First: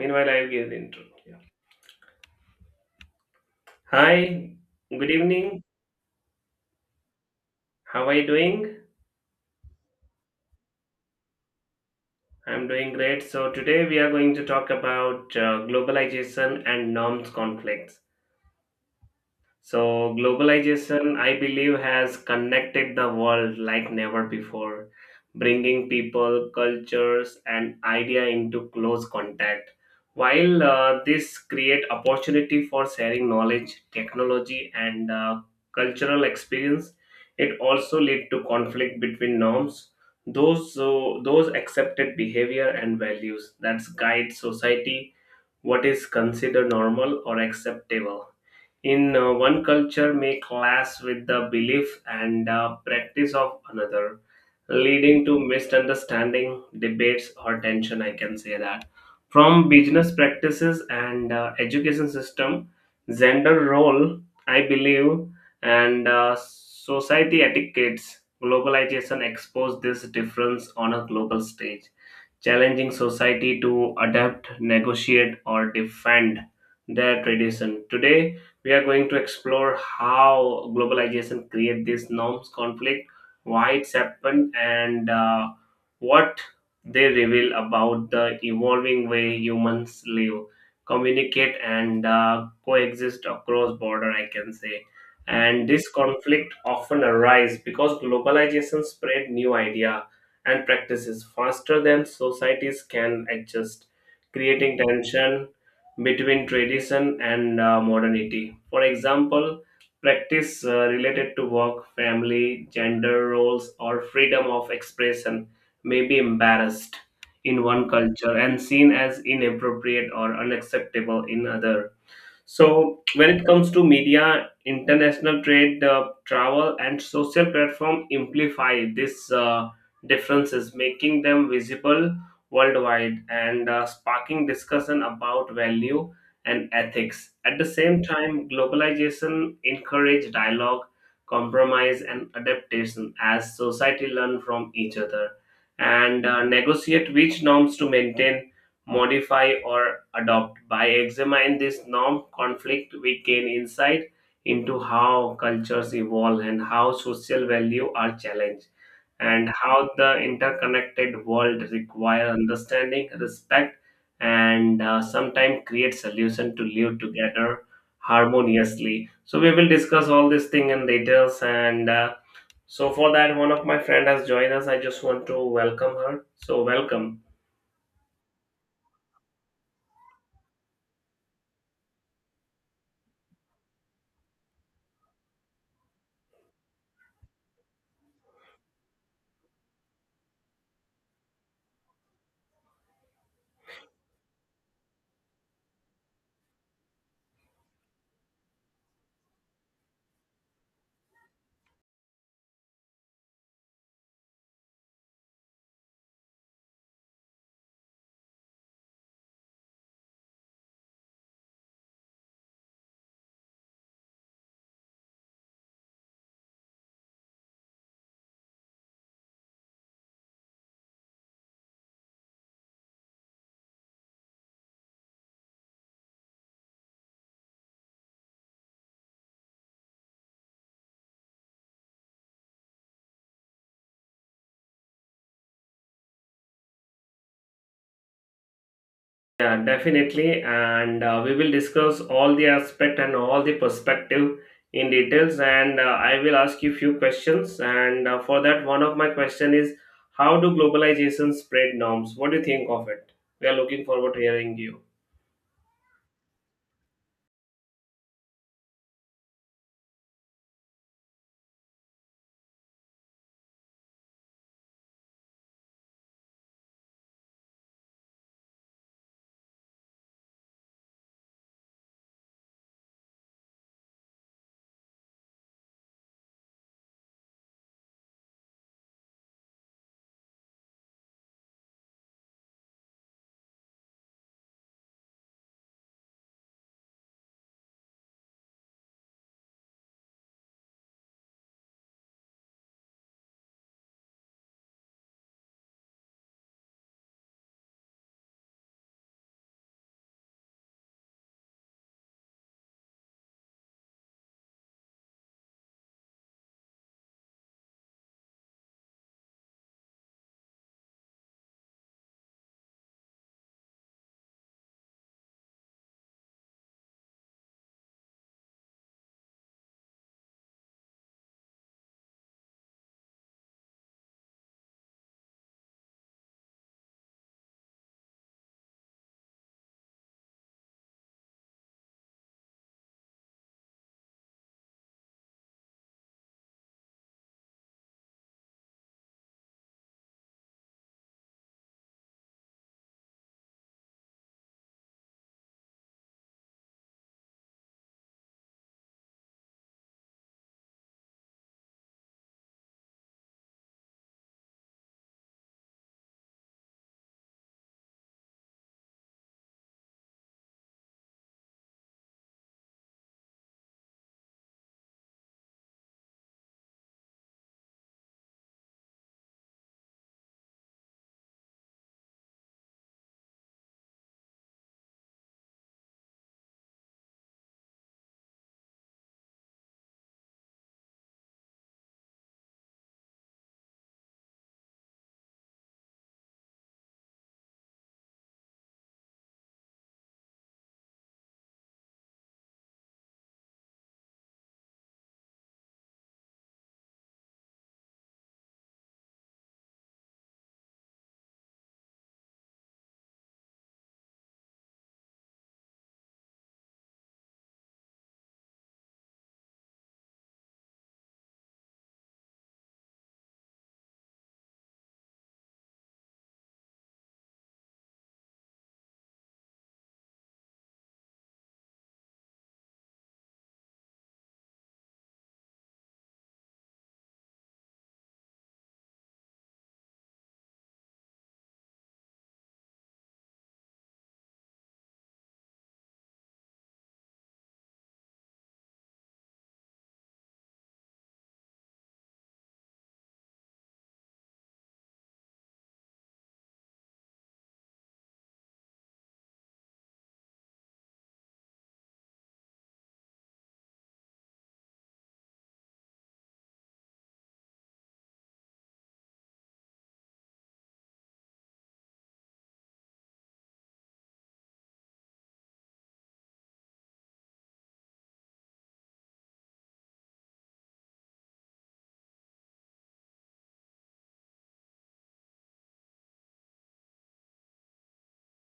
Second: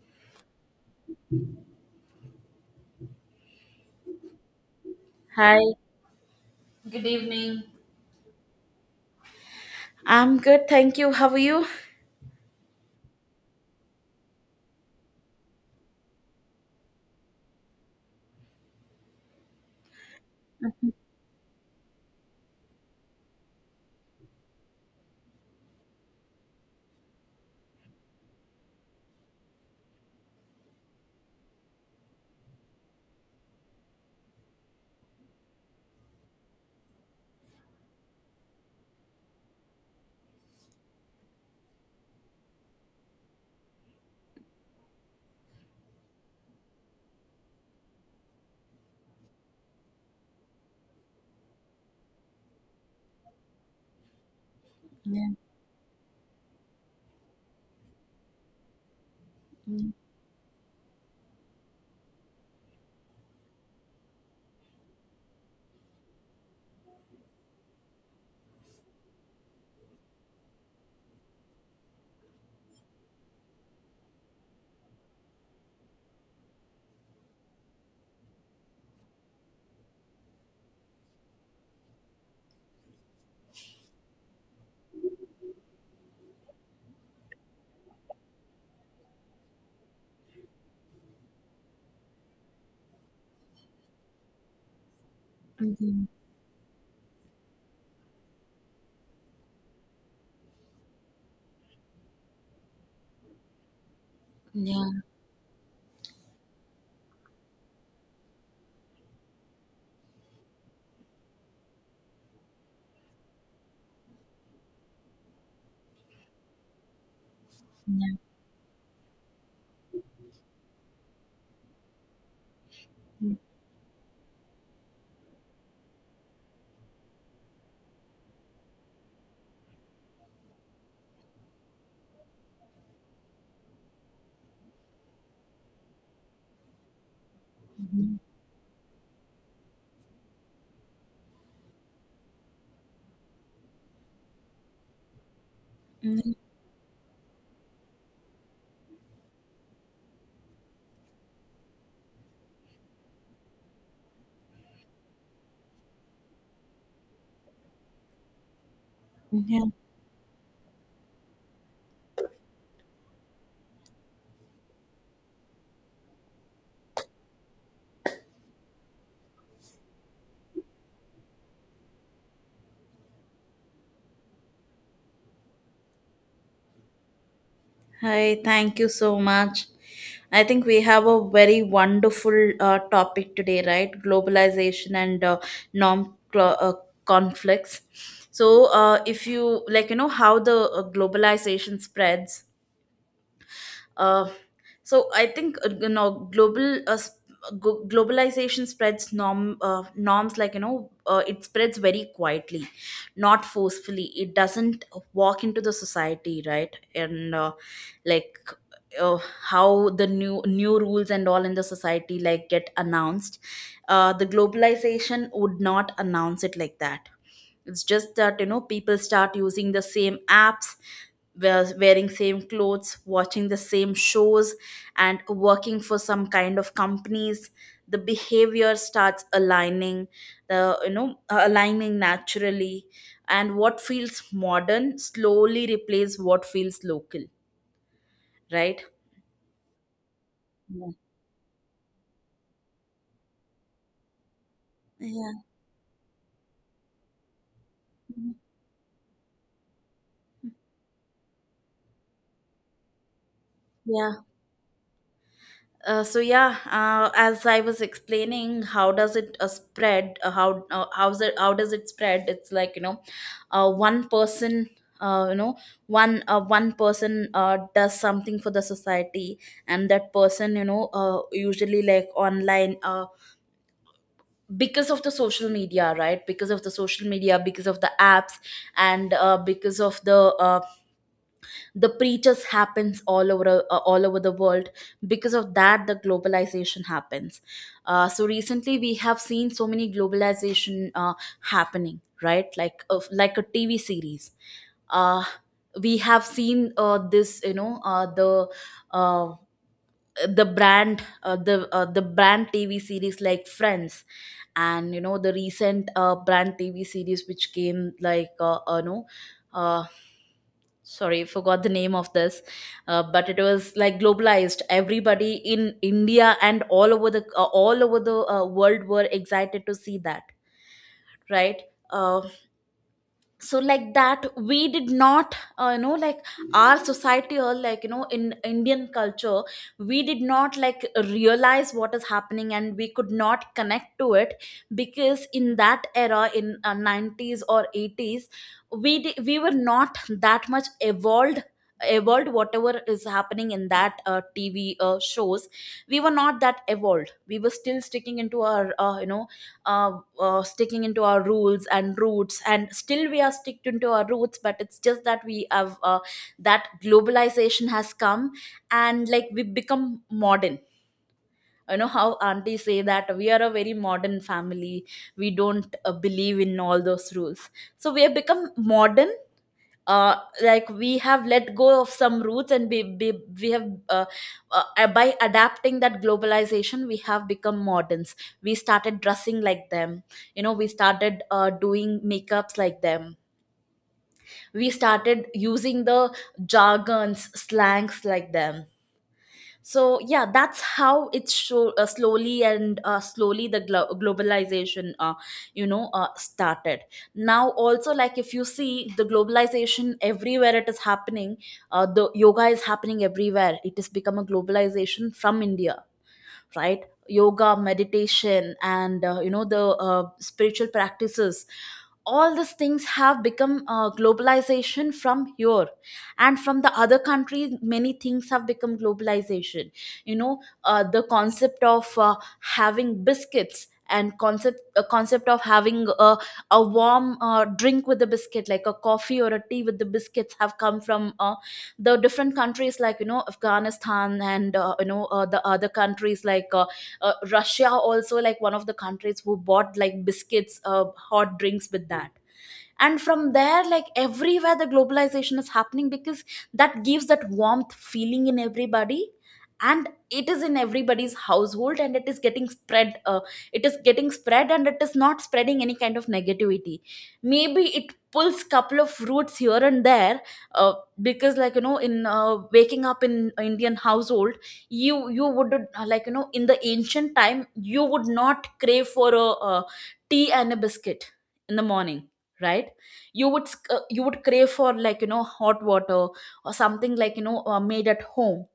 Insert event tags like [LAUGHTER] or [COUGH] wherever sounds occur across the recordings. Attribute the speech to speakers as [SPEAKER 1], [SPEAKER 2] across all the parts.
[SPEAKER 1] Meanwhile, I'll give the intro. Yeah. Hi, good
[SPEAKER 2] Hi,
[SPEAKER 1] evening. How are you doing?
[SPEAKER 2] I'm good, thank you. How are you?
[SPEAKER 1] I'm doing great. So, today we are going to talk about globalization and norms conflicts. So, globalization, I believe, has connected the world like never before, bringing people, cultures, and idea into close contact. While this create opportunity for sharing knowledge, technology, and cultural experience, it also lead to conflict between norms, those accepted behavior and values that guide society. What is considered normal or acceptable in one culture may clash with the belief and practice of another, leading
[SPEAKER 2] Yeah.
[SPEAKER 1] to misunderstanding, debates, or tension, I can say that. From
[SPEAKER 2] Mm.
[SPEAKER 1] business practices and education system, gender role, I believe, and society etiquettes, globalization expose this difference on a global stage, challenging society to adapt, negotiate, or defend their tradition. Today, we are going to explore how globalization creates these norms conflict, why it's happened, and what they reveal about the evolving way humans live, communicate, and coexist across border. I can say. And this
[SPEAKER 2] Mhm.
[SPEAKER 1] conflict often arise because globalization spread new idea and practices faster than societies can adjust, creating
[SPEAKER 2] Yeah.
[SPEAKER 1] tension between tradition and modernity. For example, practice related to work, family, gender roles, or freedom of expression may be embarrassed in one
[SPEAKER 2] Yeah.
[SPEAKER 1] culture and seen as inappropriate or unacceptable in other. So when
[SPEAKER 2] Mhm.
[SPEAKER 1] it comes to media, international trade, travel, and social platform amplify these differences, making them visible worldwide and sparking discussion about value and ethics. At the same
[SPEAKER 2] Mhm.
[SPEAKER 1] time, globalization encourage dialogue, compromise, and adaptation as society learn from each other and
[SPEAKER 2] Mm.
[SPEAKER 1] negotiate which norms to maintain, modify, or adopt. By examining this norm conflict, we gain insight into how cultures evolve and how social values are challenged, and
[SPEAKER 2] Yeah.
[SPEAKER 1] how the interconnected world requires understanding, respect, and sometimes create solution to live together harmoniously. So we will discuss all these thing in details and. So for that, one of my friend has joined us. I just want to welcome her. So welcome.
[SPEAKER 2] Hi, thank you so much. I think we have a very wonderful topic today, right? Globalization and norm cl- uh, conflicts. So, if you like, how the globalization spreads. Uh, so I think globalization spreads norms, like, it spreads very quietly, not forcefully. It doesn't walk into the society, right? And like, uh, how the new rules and all in the society like get announced. The globalization would not announce it like that. It's just that, people start using the same apps, wearing same clothes, watching the same shows, and working for some kind of companies. The behavior starts aligning, the you know aligning naturally, and what feels modern slowly replace what feels local, right?
[SPEAKER 1] Yeah, definitely.
[SPEAKER 2] Yeah.
[SPEAKER 1] And we will discuss all the aspect and all the perspective in
[SPEAKER 2] Yeah.
[SPEAKER 1] details. And I will ask you few questions. And
[SPEAKER 2] Mhm.
[SPEAKER 1] for that, one of my question is, how do globalization spread norms? What do you think of it? We are looking forward to
[SPEAKER 2] Yeah.
[SPEAKER 1] hearing you.
[SPEAKER 2] So yeah, as I was explaining, how does it spread? How how's it? How does it spread? It's like, one person. Uh, you know, one person does something for the society, and that person, usually like online, because of the social media, right? Because of the social media, because of the apps, and because of the preachers happens all over the world. Because of that, the globalization happens. So recently we have seen so many globalization happening, right? Like of like a TV series. uh, we have seen, this, uh, the brand, the brand TV series like Friends. And, the recent brand TV series which came, like, uh, sorry, forgot the name of this. But it was like globalized. Everybody in India and all over the, world were excited to see that, right? Uh, so, like that, we did not, like our society or, in Indian culture, we did not like realize what is happening, and we could not connect to it, because in that era, in 90s or 80s, we were not that much evolved. Evolved whatever is happening in that TV shows, we were not that evolved. We were still sticking into our, uh, sticking into our rules and roots, and still we are sticked into our roots. But it's just that we have, that globalization has come, and like, we become modern. You know how aunties say that we are a very modern family, we don't believe in all those rules. So we have become modern. uh, like, we have let go of some roots, and we have, by adapting that globalization, we have become moderns. We started dressing like them. You know, we started doing makeups like them. We started using the jargons, slangs like them. So yeah, that's how it's show, slowly and, slowly the globalization, started. Now also, like, if you see, the globalization everywhere it is happening. The yoga is happening everywhere. It has become a globalization from India, right? Yoga, meditation, and, the spiritual practices, all these things have become, globalization from here. And from the other countries, many things have become globalization. The concept of having biscuits, and concept of having a warm drink with the biscuit, like a coffee or a tea with the biscuits, have come from, the different countries, like, Afghanistan and, the other countries, like, Russia also, like one of the countries who bought like biscuits, hot drinks with that. And from there, like, everywhere the globalization is happening, because that gives that warmth feeling in everybody. And it is in everybody's household, and it is getting spread, it is getting spread, and it is not spreading any kind of negativity. Maybe it pulls couple of roots here and there, uh, because, in, waking up in Indian household, you would, in the ancient time, you would not crave for a tea and a biscuit in the morning, right? You would you would crave for, like you know hot water, or something, made at home,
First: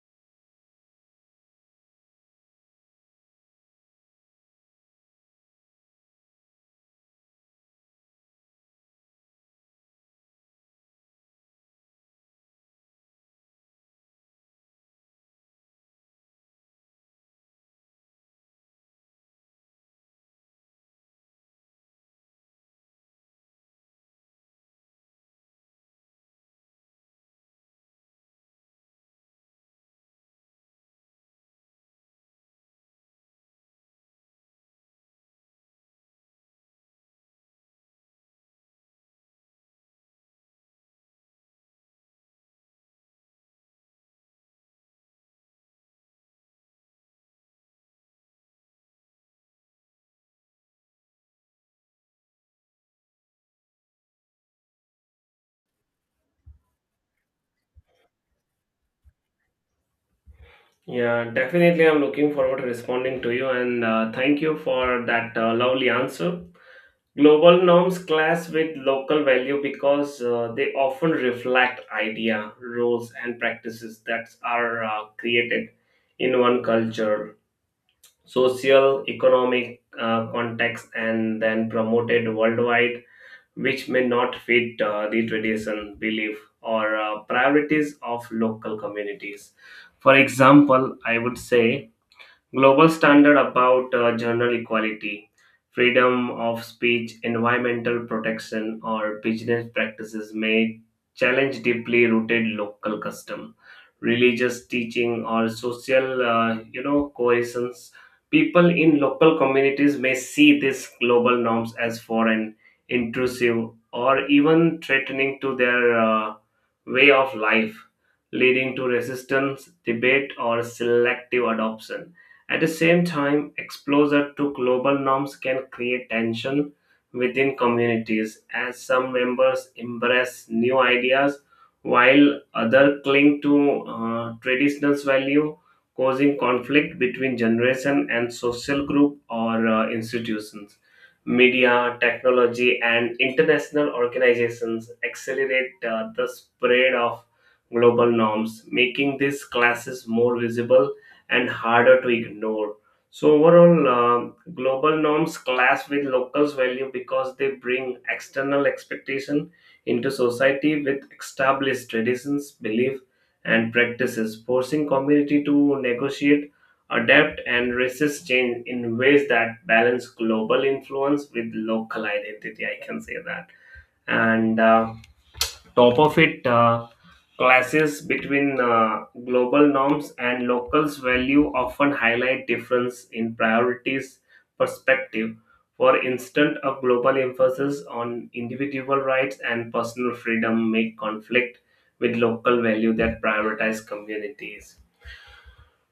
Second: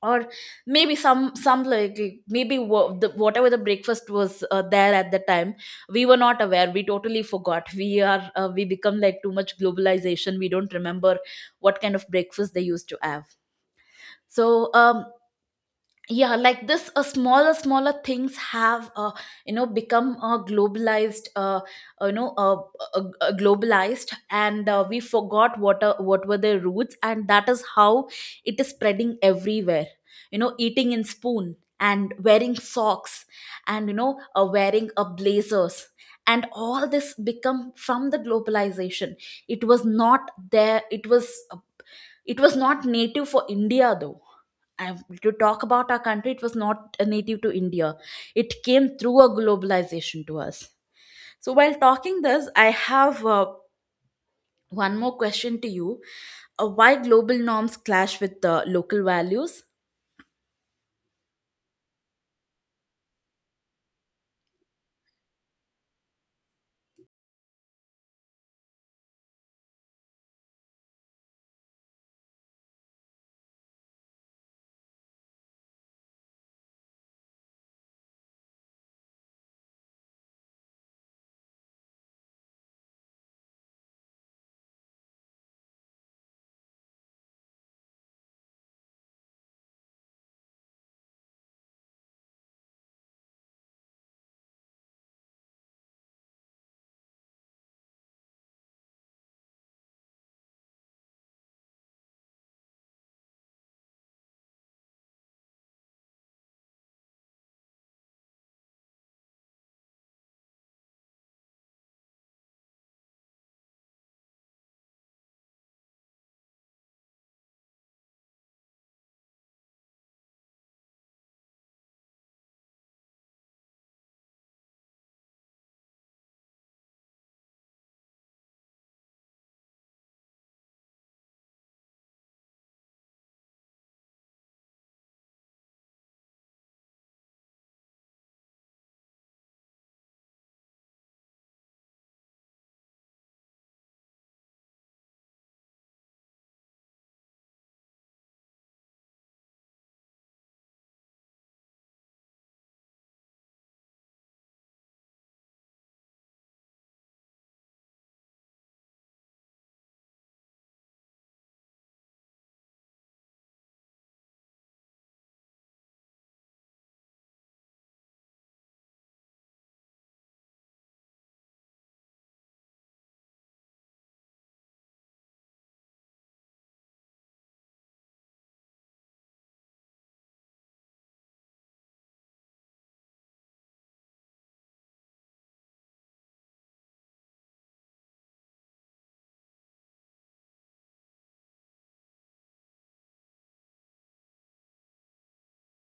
[SPEAKER 2] or maybe some like, maybe whatever the breakfast was, there at the time. We were not aware, we totally forgot. We are, we become like too much globalization. We don't remember what kind of breakfast they used to have. So, yeah, like this, smaller things have, become, globalized uh, you know uh, globalized, and, we forgot what are, what were their roots, and that is how it is spreading everywhere. You know, eating in spoon and wearing socks, and, wearing, blazers, and all this become from the globalization. It was not there. It was, it was not native for India, though. I, to talk about our country, it was not a native to India. It came through a globalization to us. So while talking this, I have, one more question to you. Why global norms clash with the local values?
[SPEAKER 1] Yeah, definitely. I'm looking forward to responding to you. And thank you for that lovely answer. Global norms clash with local value because they often reflect idea, rules, and practices that are created in one culture, social, economic context, and then promoted worldwide, which may not fit the tradition, belief, or priorities of local communities. For example, I would say global standard about general equality, freedom of speech, environmental protection, or business practices may challenge deeply rooted local custom, religious teaching, or social, you know, cohesions. People in local communities may see these global norms as foreign, intrusive, or even threatening to their way of life, leading to resistance, debate, or selective adoption. At the same time, exposure to global norms can create tension within communities as some members embrace new ideas while others cling to traditional value, causing conflict between generation and social group or institutions. Media, technology, and international organizations accelerate the spread of global norms, making these classes more visible and harder to ignore. So, overall, global norms clash with locals' value because they bring external expectation into society with established traditions, belief, and practices, forcing community to negotiate, adapt, and resist change in ways that balance global influence with local identity. I can say that. And top of it, clashes between global norms and locals value often highlight difference in priorities, perspective. For instance, a global emphasis on individual rights and personal freedom make conflict with local value that prioritize communities,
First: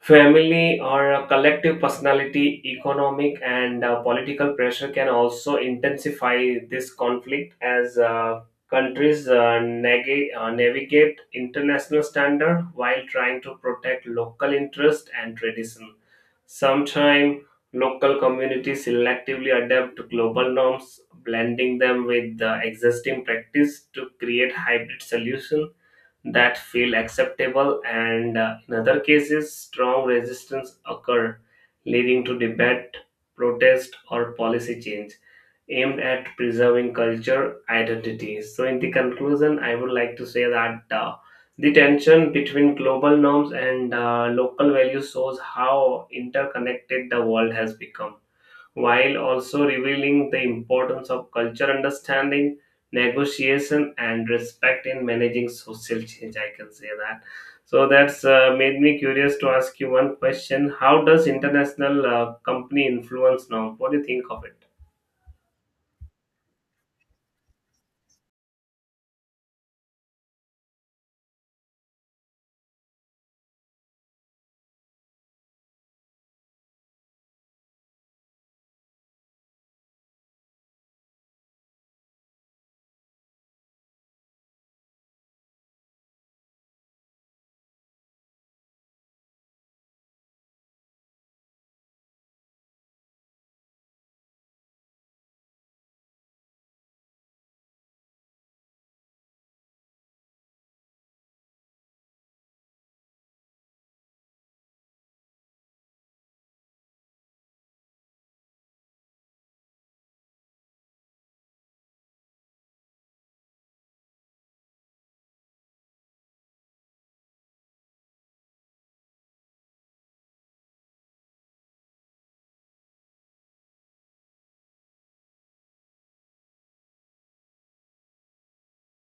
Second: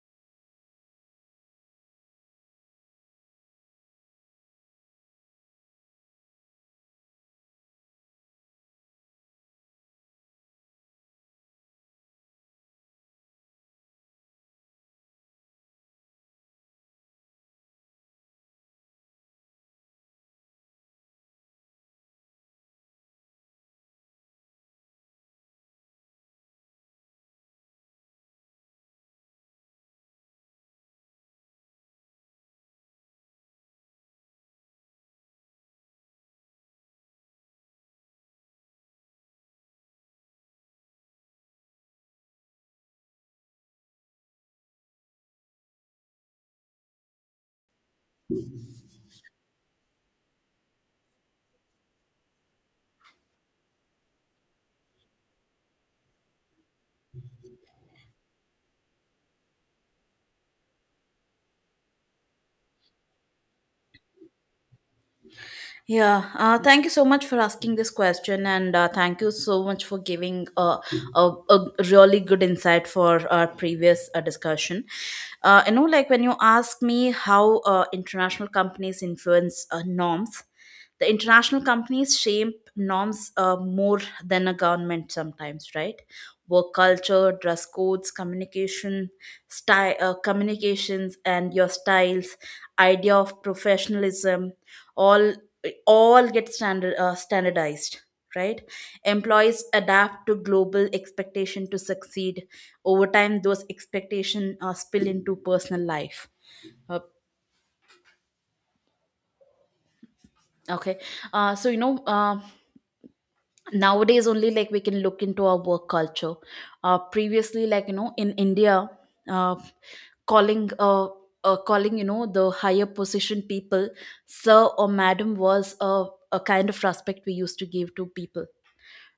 [SPEAKER 1] family, or a collective personality. Economic and political pressure can also intensify this conflict as countries navigate international standard while trying to protect local interest and tradition. Sometimes local communities selectively adapt to global norms, blending them with the existing practice to create hybrid solution that feel acceptable, and in other cases strong resistance occur, leading to debate, protest, or policy change aimed at preserving culture identity. So in the conclusion, I would like to say that the tension between global norms and local values shows how interconnected the world has become, while also revealing the importance of culture understanding, negotiation, and respect in managing social change. I can say that. So that's made me curious to ask you one question: how does international company influence now? What do you think of it?
[SPEAKER 2] Yeah, thank you so much for asking this question, and thank you so much for giving, a really good insight for our previous discussion. You know, like when you ask me how international companies influence norms, the international companies shape norms more than a government sometimes, right? Work culture, dress codes, communication style, communications, and your styles, idea of professionalism, all all get standardized, right? Employees adapt to global expectation to succeed. Over time, those expectation spill into personal life. Uh, okay, so, nowadays only, like, we can look into our work culture. Previously, in India, uh, calling uh, calling, the higher position people sir or madam was a kind of respect we used to give to people,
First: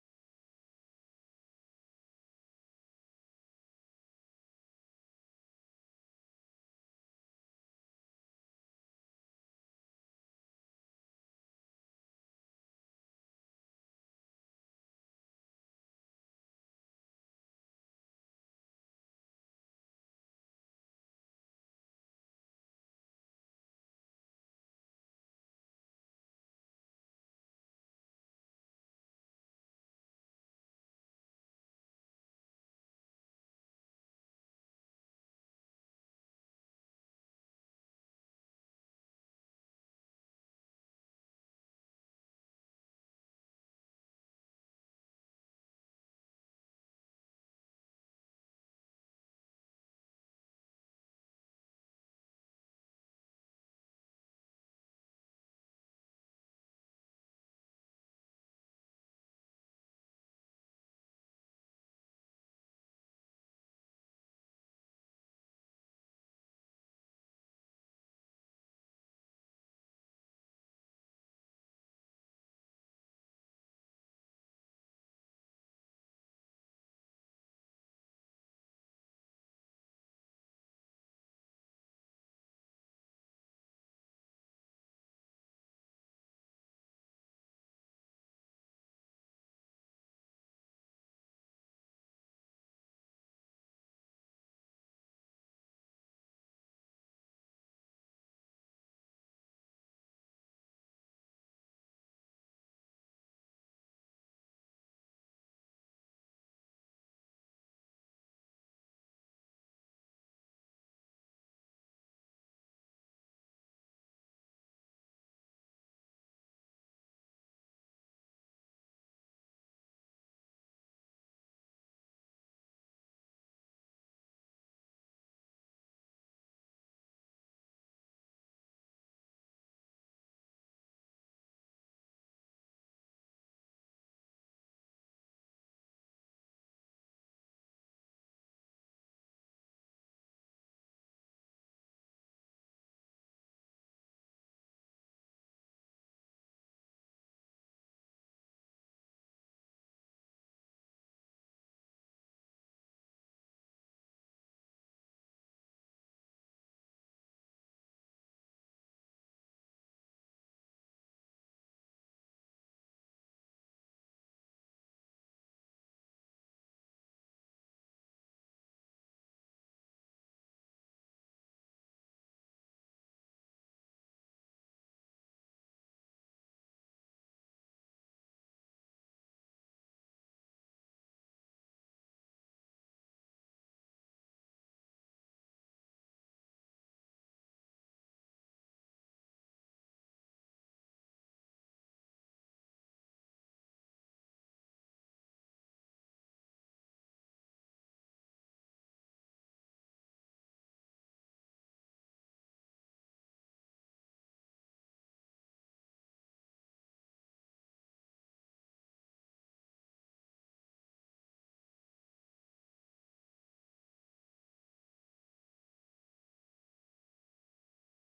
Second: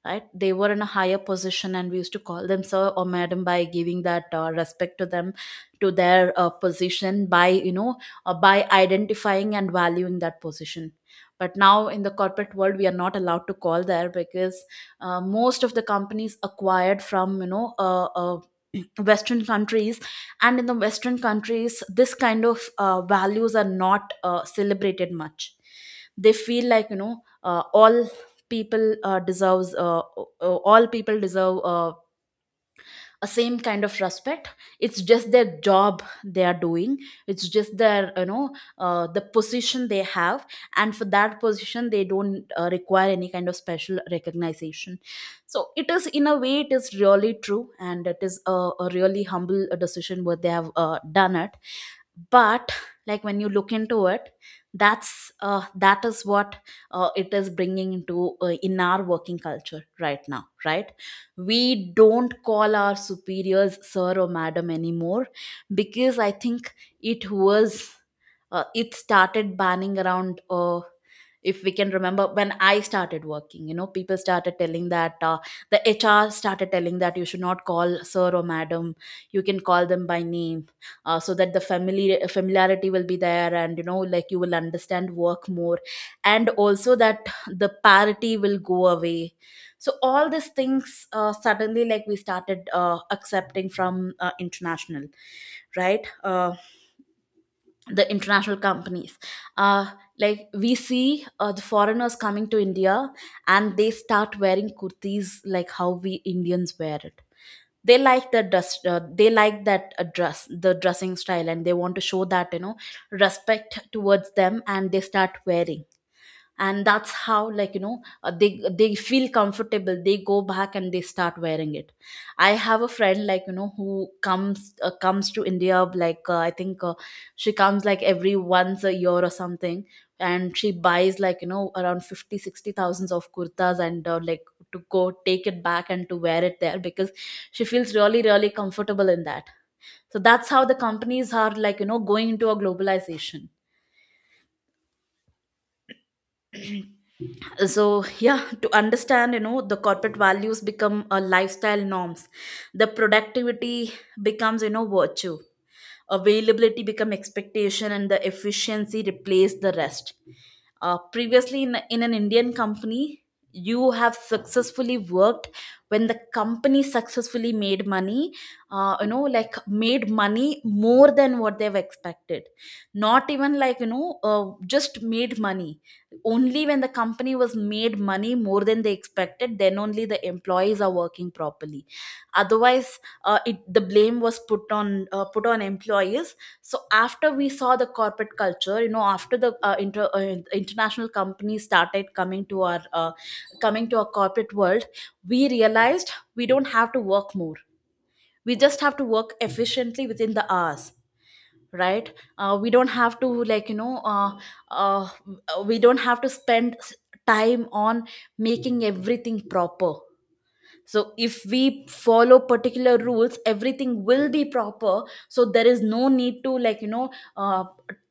[SPEAKER 2] right? They were in a higher position, and we used to call them sir or madam by giving that respect to them, to their position, by, by identifying and valuing that position. But now, in the corporate world, we are not allowed to call there, because, most of the companies acquired from, [CLEARS THROAT] western countries, and in the western countries this kind of values are not celebrated much. They feel like, uh, all people uh, deserves uh, all people deserve a same kind of respect. It's just their job they are doing. It's just their, the position they have, and for that position they don't require any kind of special recognition. So it is, in a way, it is really true, and it is a really humble decision what they have, done it. But, like, when you look into it, that is what, it is bringing into, in our working culture right now, right? We don't call our superiors sir or madam anymore. Because I think it was, it started banning around, if we can remember, when I started working, you know, people started telling that, the HR started telling that you should not call sir or madam, you can call them by name, so that the family familiarity will be there, and, like, you will understand work more, and also that the parity will go away. So all these things, suddenly, like, we started accepting from, international, right? The international companies, uh, like, we see, the foreigners coming to India, and they start wearing kurtis like how we Indians wear it. They like the dress, they like that dress, the dressing style, and they want to show that, respect towards them, and they start wearing. And that's how, they feel comfortable, they go back, and they start wearing it. I have a friend, who comes to India like, I think, she comes like every once a year or something, and she buys, around 50, 60 thousands of kurtas and, like, to go take it back and to wear it there, because she feels really really comfortable in that. So that's how the companies are, going into a globalization. So yeah, to understand, you know, the corporate values become a lifestyle norms. The productivity becomes, you know, virtue. Availability become expectation and the efficiency replace the rest. Previously in an indian company, you have successfully worked when the company successfully made money, you know, like made money more than what they've expected. Not even, like, you know, just made money. Only when the company was made money more than they expected, then only the employees are working properly. Otherwise, the blame was put on, put on employees. So after we saw the corporate culture, you know, after the international companies started coming to our, coming to our corporate world, we realized we don't have to work more. We just have to work efficiently within the hours, right? We don't have to, like, you know, uh, we don't have to spend time on making everything proper. So if we follow particular rules, everything will be proper, so there is no need to, like, you know, uh,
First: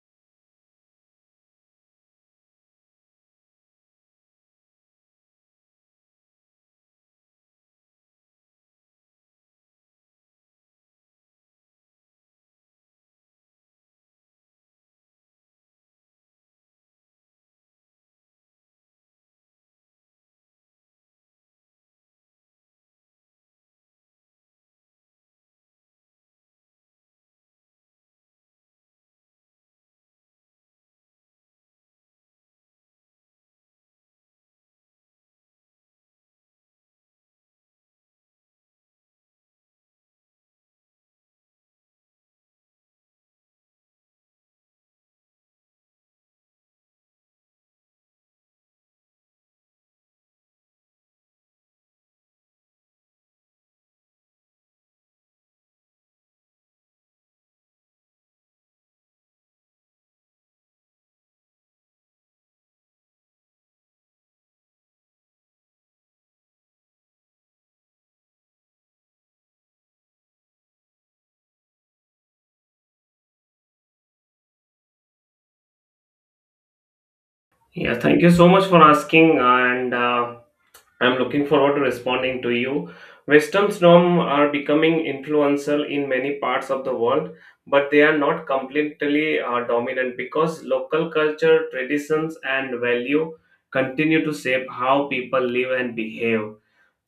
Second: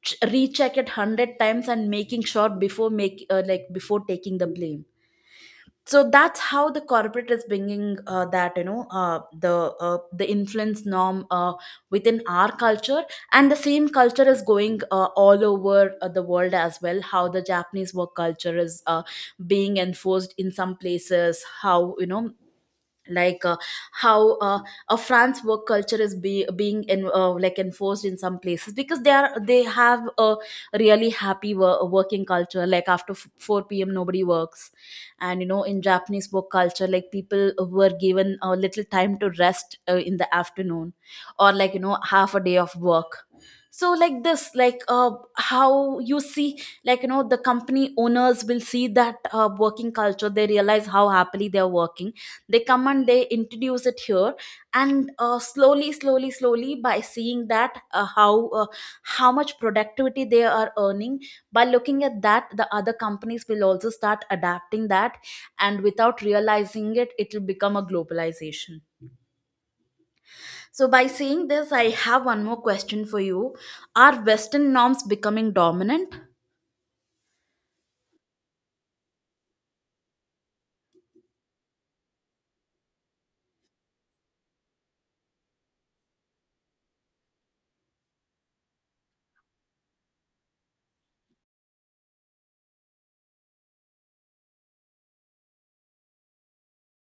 [SPEAKER 2] recheck it 100 times and making sure before make, like, before taking the blame. So that's how the corporate is bringing, that, you know, the, the influence norm, within our culture. And the same culture is going, all over, the world as well. How the japanese work culture is, being enforced in some places, how, you know, like uh, how a France work culture is being like, enforced in some places, because they have a really happy working culture. Like after 4 p.m nobody works. And you know, in Japanese work culture, like, people were given a little time to rest, in the afternoon, or, like, you know, half a day of work. So like this, like, how you see, like, you know, the company owners will see that, working culture, they realize how happily they are working. They come and they introduce it here. And slowly, slowly, slowly, by seeing that, how much productivity they are earning, by looking at that, the other companies will also start adapting that. And without realizing it, it will become a globalization. So by saying this, I have one more question for you. Are western norms becoming dominant?
[SPEAKER 1] Yeah, thank you so much for asking, and. I'm looking forward to responding to you. Western norms are becoming influential in many parts of the world, but they are not completely dominant because local culture, traditions, and value continue to shape how people live and behave.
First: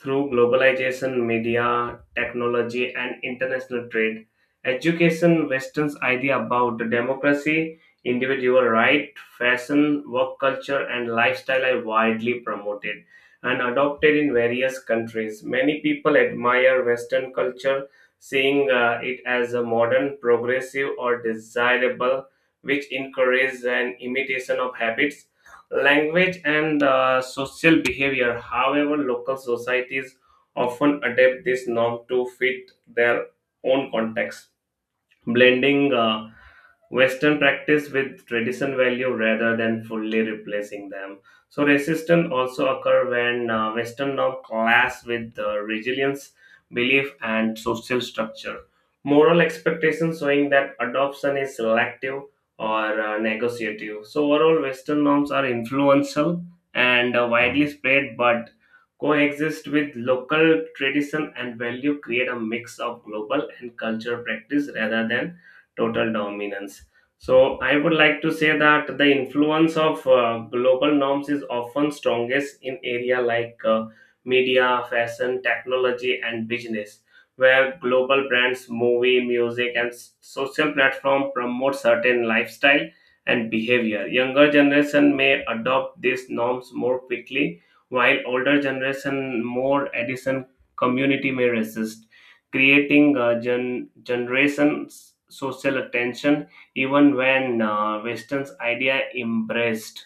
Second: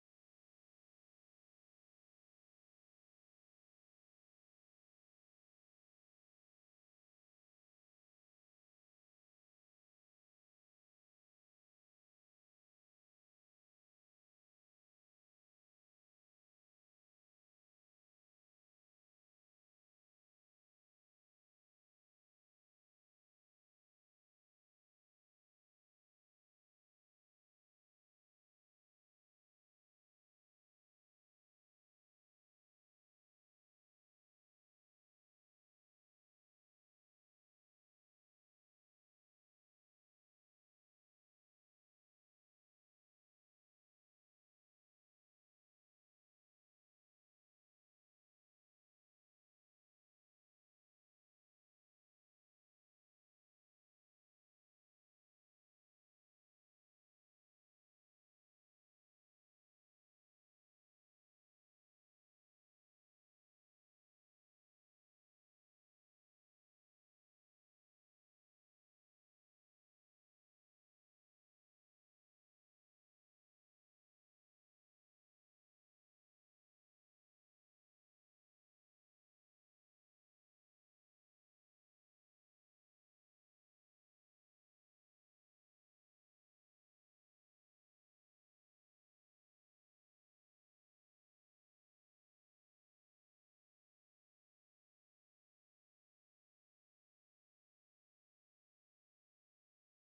[SPEAKER 1] Through globalization, media, technology, and international trade, education, Western's idea about the democracy, individual right, fashion, work culture, and lifestyle are widely promoted and adopted in various countries. Many people admire Western culture, seeing it as a modern, progressive, or desirable, which encourages an imitation of habits, language, and social behavior. However, local societies often adapt this norm to fit their own context, blending Western practice with tradition value rather than fully replacing them. So resistance also occur when Western norm clash with resilience, belief, and social structure. Moral expectations showing that adoption is selective or negotiative. So overall, Western norms are influential and widely spread, but coexist with local tradition and value, create a mix of global and cultural practice rather than total dominance. So I would like to say that the influence of global norms is often strongest in area like media, fashion, technology, and business, where global brands, movie, music, and social platform promote certain lifestyle and behavior. Younger generation may adopt these norms more quickly, while older generation, more addition community, may resist, creating a generations social attention. Even when Western's idea embraced,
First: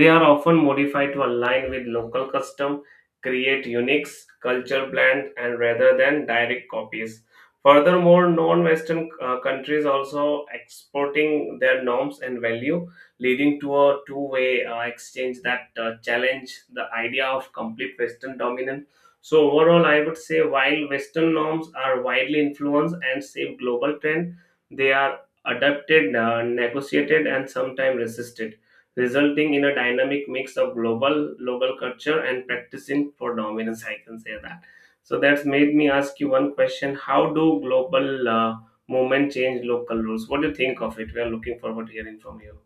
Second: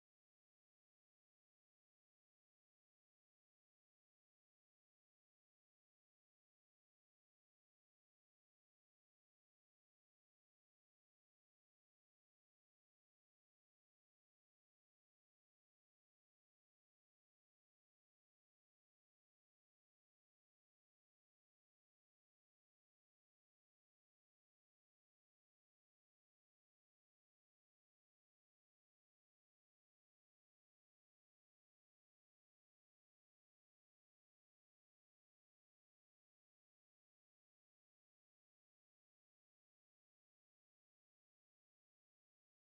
[SPEAKER 1] they are often modified to align with local custom, create unique culture blend, and rather than direct copies. Furthermore, non-Western countries also exporting their norms and value, leading to a two-way exchange that challenge the idea of complete Western dominance. So overall, I would say while Western norms are widely influenced and shape global trend, they are adapted, negotiated, and sometimes resisted, resulting in a dynamic mix of global local culture and practicing for dominance, I can say that. So that's made me ask you one question: how do global movement change local rules? What do you think of it? We are looking forward to hearing from you.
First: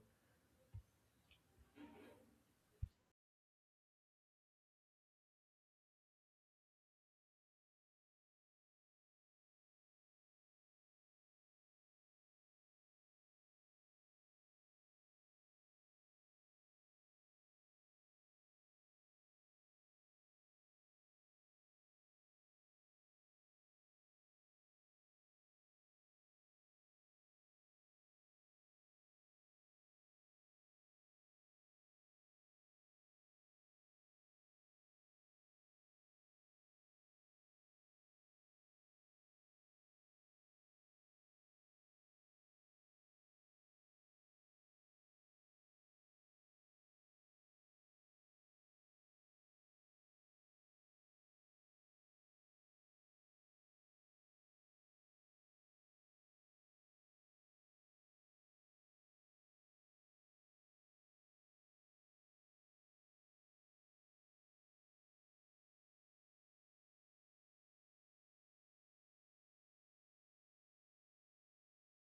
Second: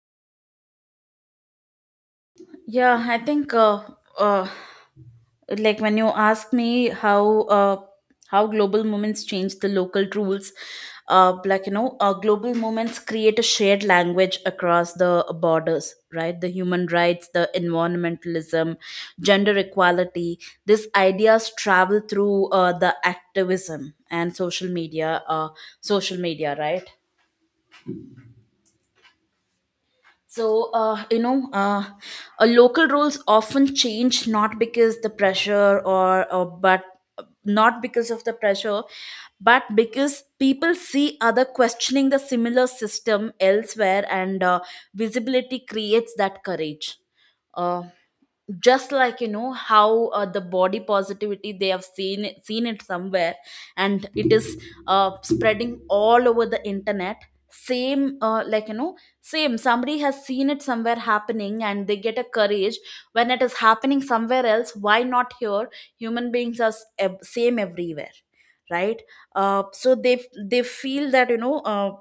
[SPEAKER 2] Yeah, I think, uh, like, when you ask me how, how global movements change the local rules, like, you know, global movements create a shared language across the borders, right? The human rights, the environmentalism, gender equality. These ideas travel through, the activism and social media, social media, right? So local roles often change not because the pressure or but not because of the pressure, but because people see other questioning the similar system elsewhere, and visibility creates that courage. Uh, just, like, you know, how, the body positivity, they have seen it somewhere, and it is, spreading all over the internet. Same, like, you know, same somebody has seen it somewhere happening and they get a courage. When it is happening somewhere else, why not here? Human beings are same everywhere, right? So they feel that, you know,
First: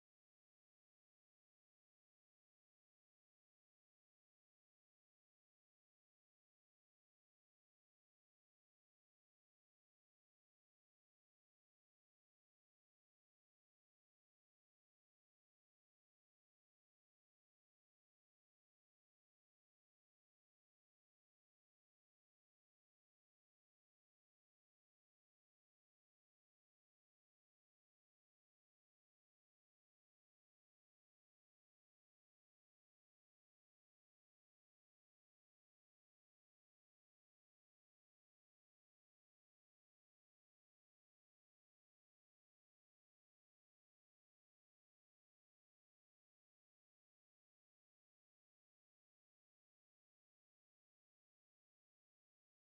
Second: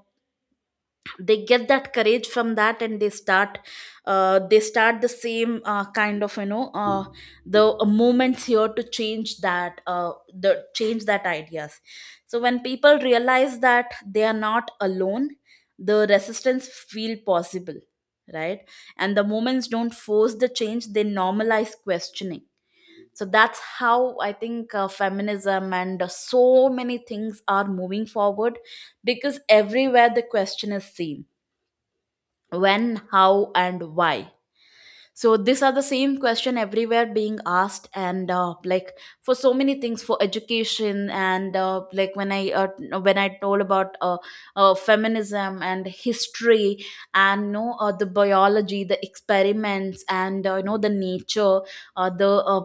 [SPEAKER 2] they get that courage from that, and they start, they start the same, kind of, you know, the movements here to change that, the change that ideas. So when people realize that they are not alone, the resistance feel possible, right? And the movements don't force the change, they normalize questioning. So that's how I think, feminism and, so many things are moving forward, because everywhere the question is same: when, how and why. So these are the same question everywhere being asked, and, like, for so many things, for education, and when I told about, feminism and history, and, you know, the biology, the experiments, and, you know, the nature, the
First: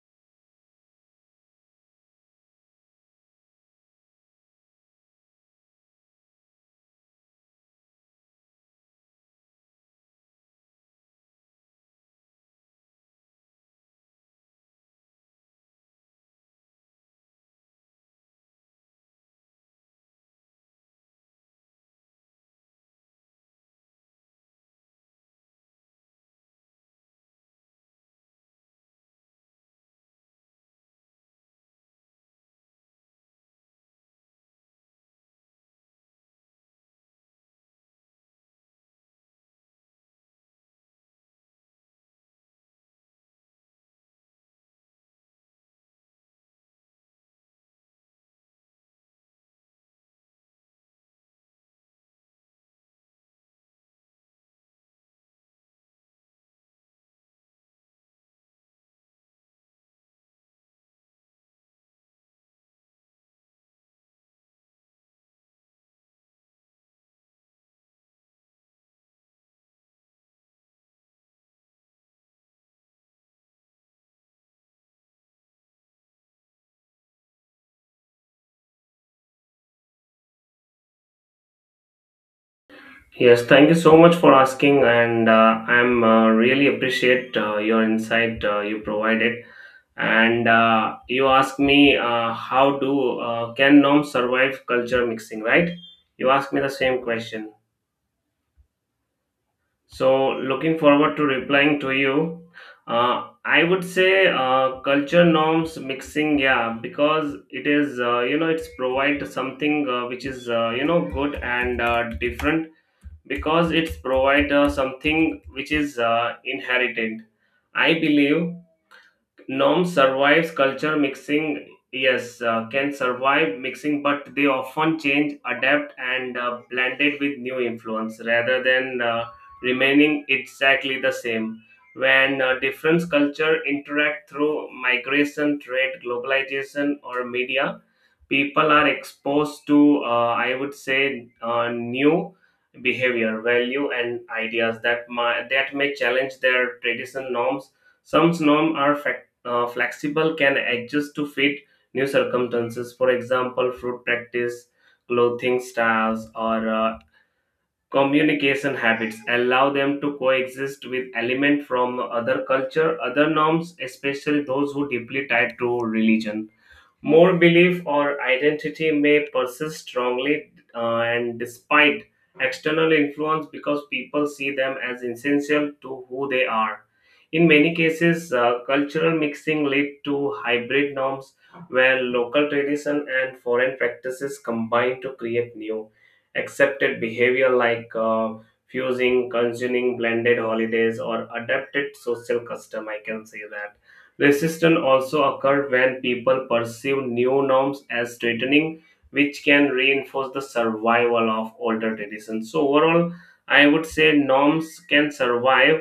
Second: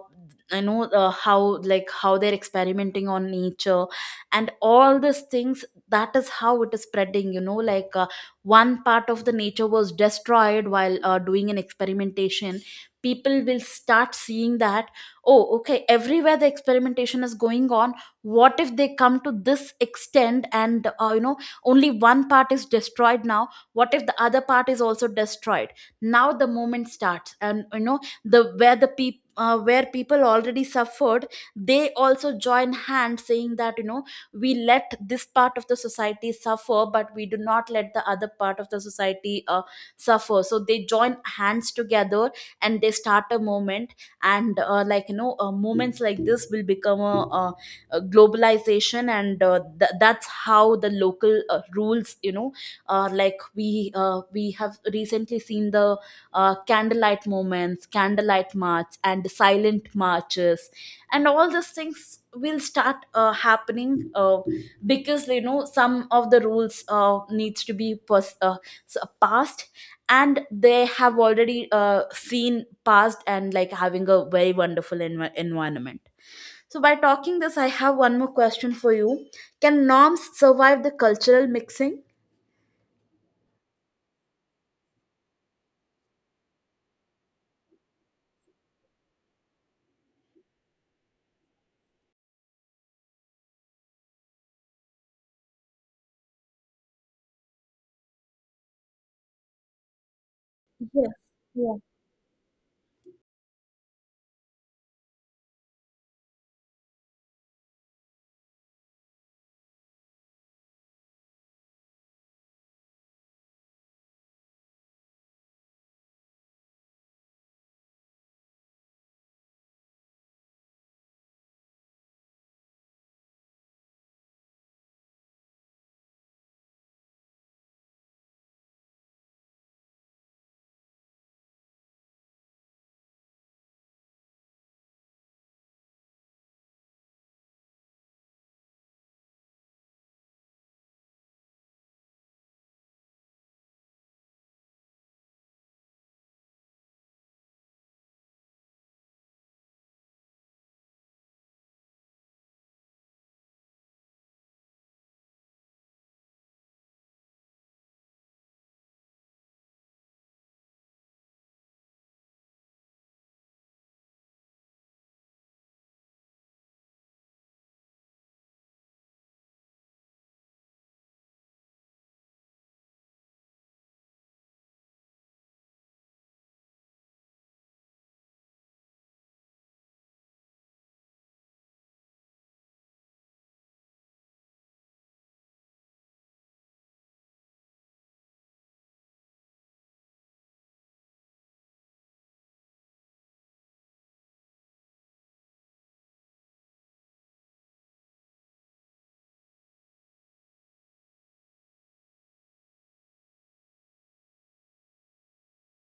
[SPEAKER 2] I know, how they're experimenting on nature, and all these things. That is how it is spreading, you know, like, one part of the nature was destroyed while, doing an experimentation. People will start seeing that, oh, okay, everywhere the experimentation is going on. What if they come to this extent, and, you know, only one part is destroyed now, what if the other part is also destroyed? Now the movement starts, and, you know, the where the people where people already suffered, they also join hands saying that, you know, we let this part of the society suffer, but we do not let the other part of the society, suffer. So they join hands together and they start a movement. And, like, you know, movements like this will become a globalization. And that's how the local, rules, you know, we have recently seen the, candlelight movements, candlelight march and silent marches. And all these things will start, happening, because, you know, some of the rules, needs to be passed, and they have already, seen passed, and like, having a very wonderful environment. So by talking this, I have one more question for you. Can norms survive the cultural mixing?
[SPEAKER 1] Yes, thank you so much for asking, and I'm really appreciate your insight you provided. And you ask me, how do can norms survive culture mixing, right? You ask me the same question. So, looking
[SPEAKER 2] Yes.
[SPEAKER 1] forward to
[SPEAKER 2] Yeah.
[SPEAKER 1] replying to you. I would say culture norms mixing, yeah, because it is, you know, it's provide something which is, you know, good and different because it's provide something which is inherited. I believe norm survives culture mixing, yes, can survive mixing, but they often change, adapt, and blend it with new influence rather than remaining exactly the same. When different culture interact through migration, trade, globalization, or media, people are exposed to, I would say, new behavior, value, and ideas that may challenge their tradition norms. Some norms are flexible, can adjust to fit new circumstances. For example, food practice, clothing styles, or communication habits allow them to coexist with elements from other culture. Other norms, especially those who deeply tied to religion, more belief or identity, may persist strongly, and despite external influence because people see them as essential to who they are. In many cases, cultural mixing lead to hybrid norms where local tradition and foreign practices combine to create new accepted behavior, like fusing, consuming blended holidays or adapted social custom, I can say that. Resistance also occurs when people perceive new norms as threatening, which can reinforce the survival of older traditions. So, overall, I would say norms can survive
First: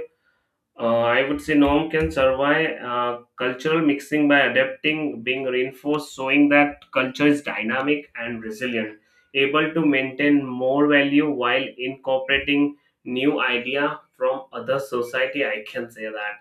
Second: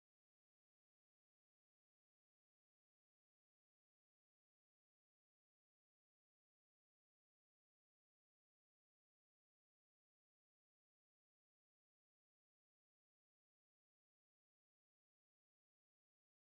[SPEAKER 1] I would say norm can survive cultural mixing by adapting, being reinforced, showing that culture is dynamic and resilient, able to maintain more value while incorporating new idea from other society. I can say that.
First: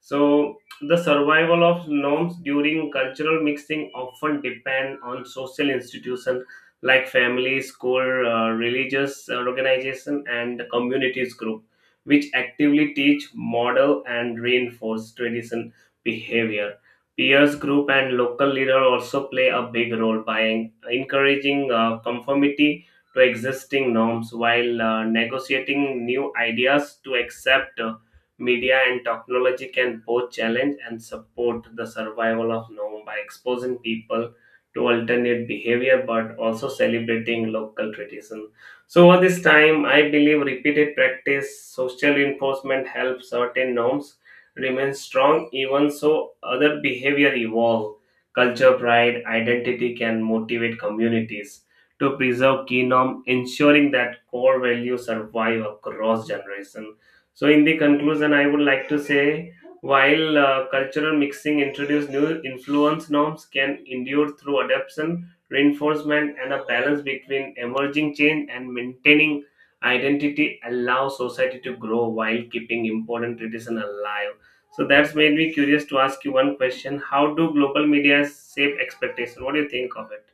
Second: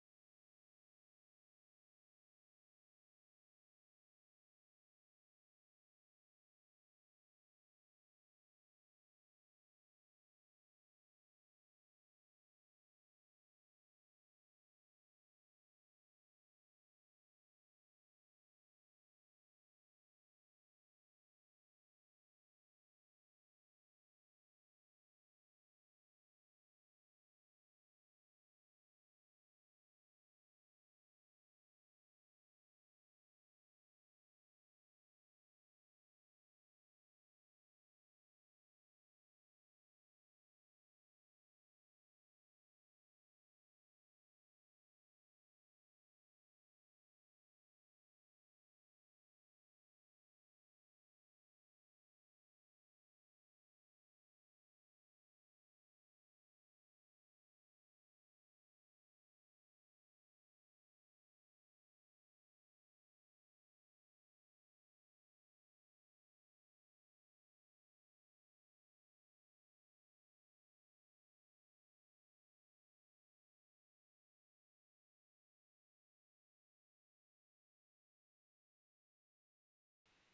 [SPEAKER 1] So the survival of norms during cultural mixing often depend on social institution like family, school, religious organization, and communities group, which actively teach, model, and reinforce tradition behavior. Peers group and local leader also play a big role by encouraging conformity to existing norms while negotiating new ideas to accept. Media and technology can both challenge and support the survival of norm by exposing people to alternate behavior but also celebrating local traditions. So over this time, I believe repeated practice, social enforcement helps certain norms remain strong, even so other behavior evolve. Culture, pride, identity can motivate communities to preserve key norm, ensuring that core values survive across generation. So in the conclusion, I would like to say, while cultural mixing introduce new influence, norms can endure through adaptation, reinforcement, and a balance between emerging change and maintaining identity allow society to grow while keeping important tradition alive. So that's made me curious to ask you one question: how do global media shape expectation? What do you think of it?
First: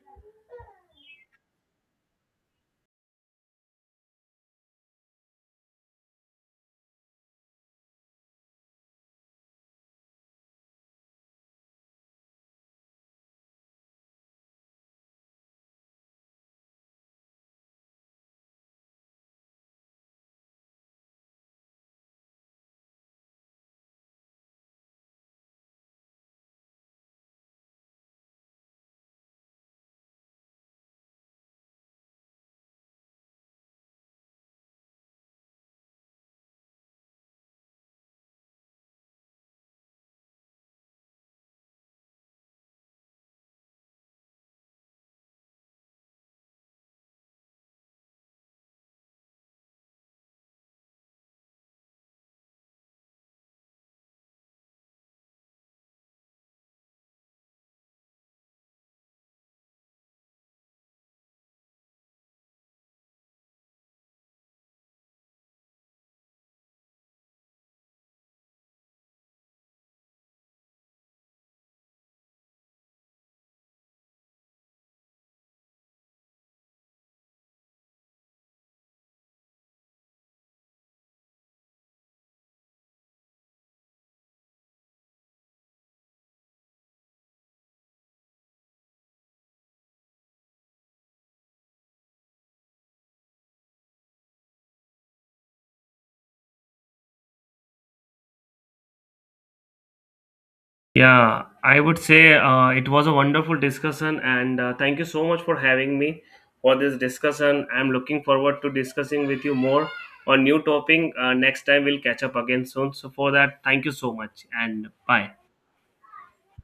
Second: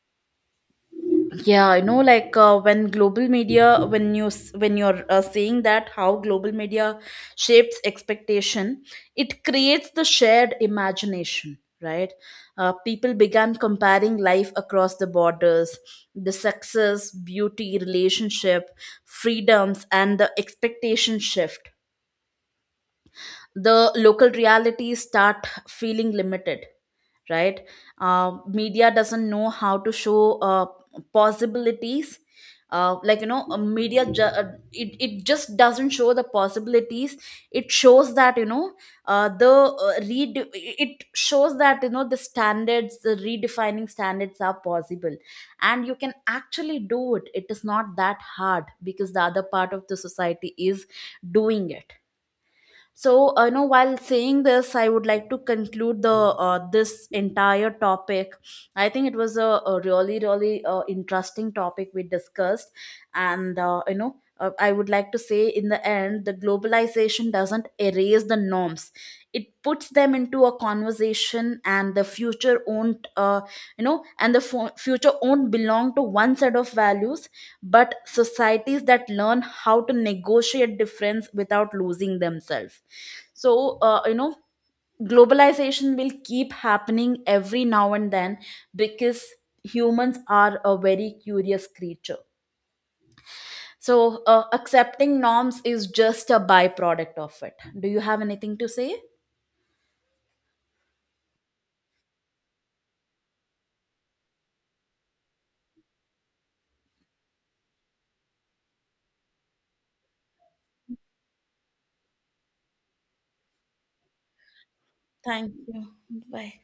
[SPEAKER 2] Yeah, you know, like, when global media, when you when you're, saying that how global media shapes expectation, it creates the shared imagination, right? People began comparing life across the borders: the success, beauty, relationship, freedoms. And the expectation shift, the local realities start feeling limited, right? Media doesn't know how to show, possibilities. Like, you know, it just doesn't show the possibilities. It shows that, you know, the read it shows that, you know, the standards, the redefining standards are possible, and you can actually do it. It is not that hard, because the other part of the society is doing it. So, you know, while saying this, I would like to conclude the this entire topic. I think it was a really, really, interesting topic we discussed, and, you know, I would like to say, in the end, the globalization doesn't erase the norms, it puts them into a conversation. And the future won't, you know, and the future won't belong to one set of values, but societies that learn how to negotiate difference without losing themselves. So, you know, globalization will keep happening every now and then, because humans are a very curious creature. So, accepting norms is just a byproduct of it. Do you have anything to say?
[SPEAKER 1] Yeah, I would say it was a wonderful discussion, and thank you so much for having me for this discussion. I'm looking forward to discussing with you more on new topic. Next time we'll catch up again soon. So for that, thank you so much and bye.
[SPEAKER 2] Thank you. Bye.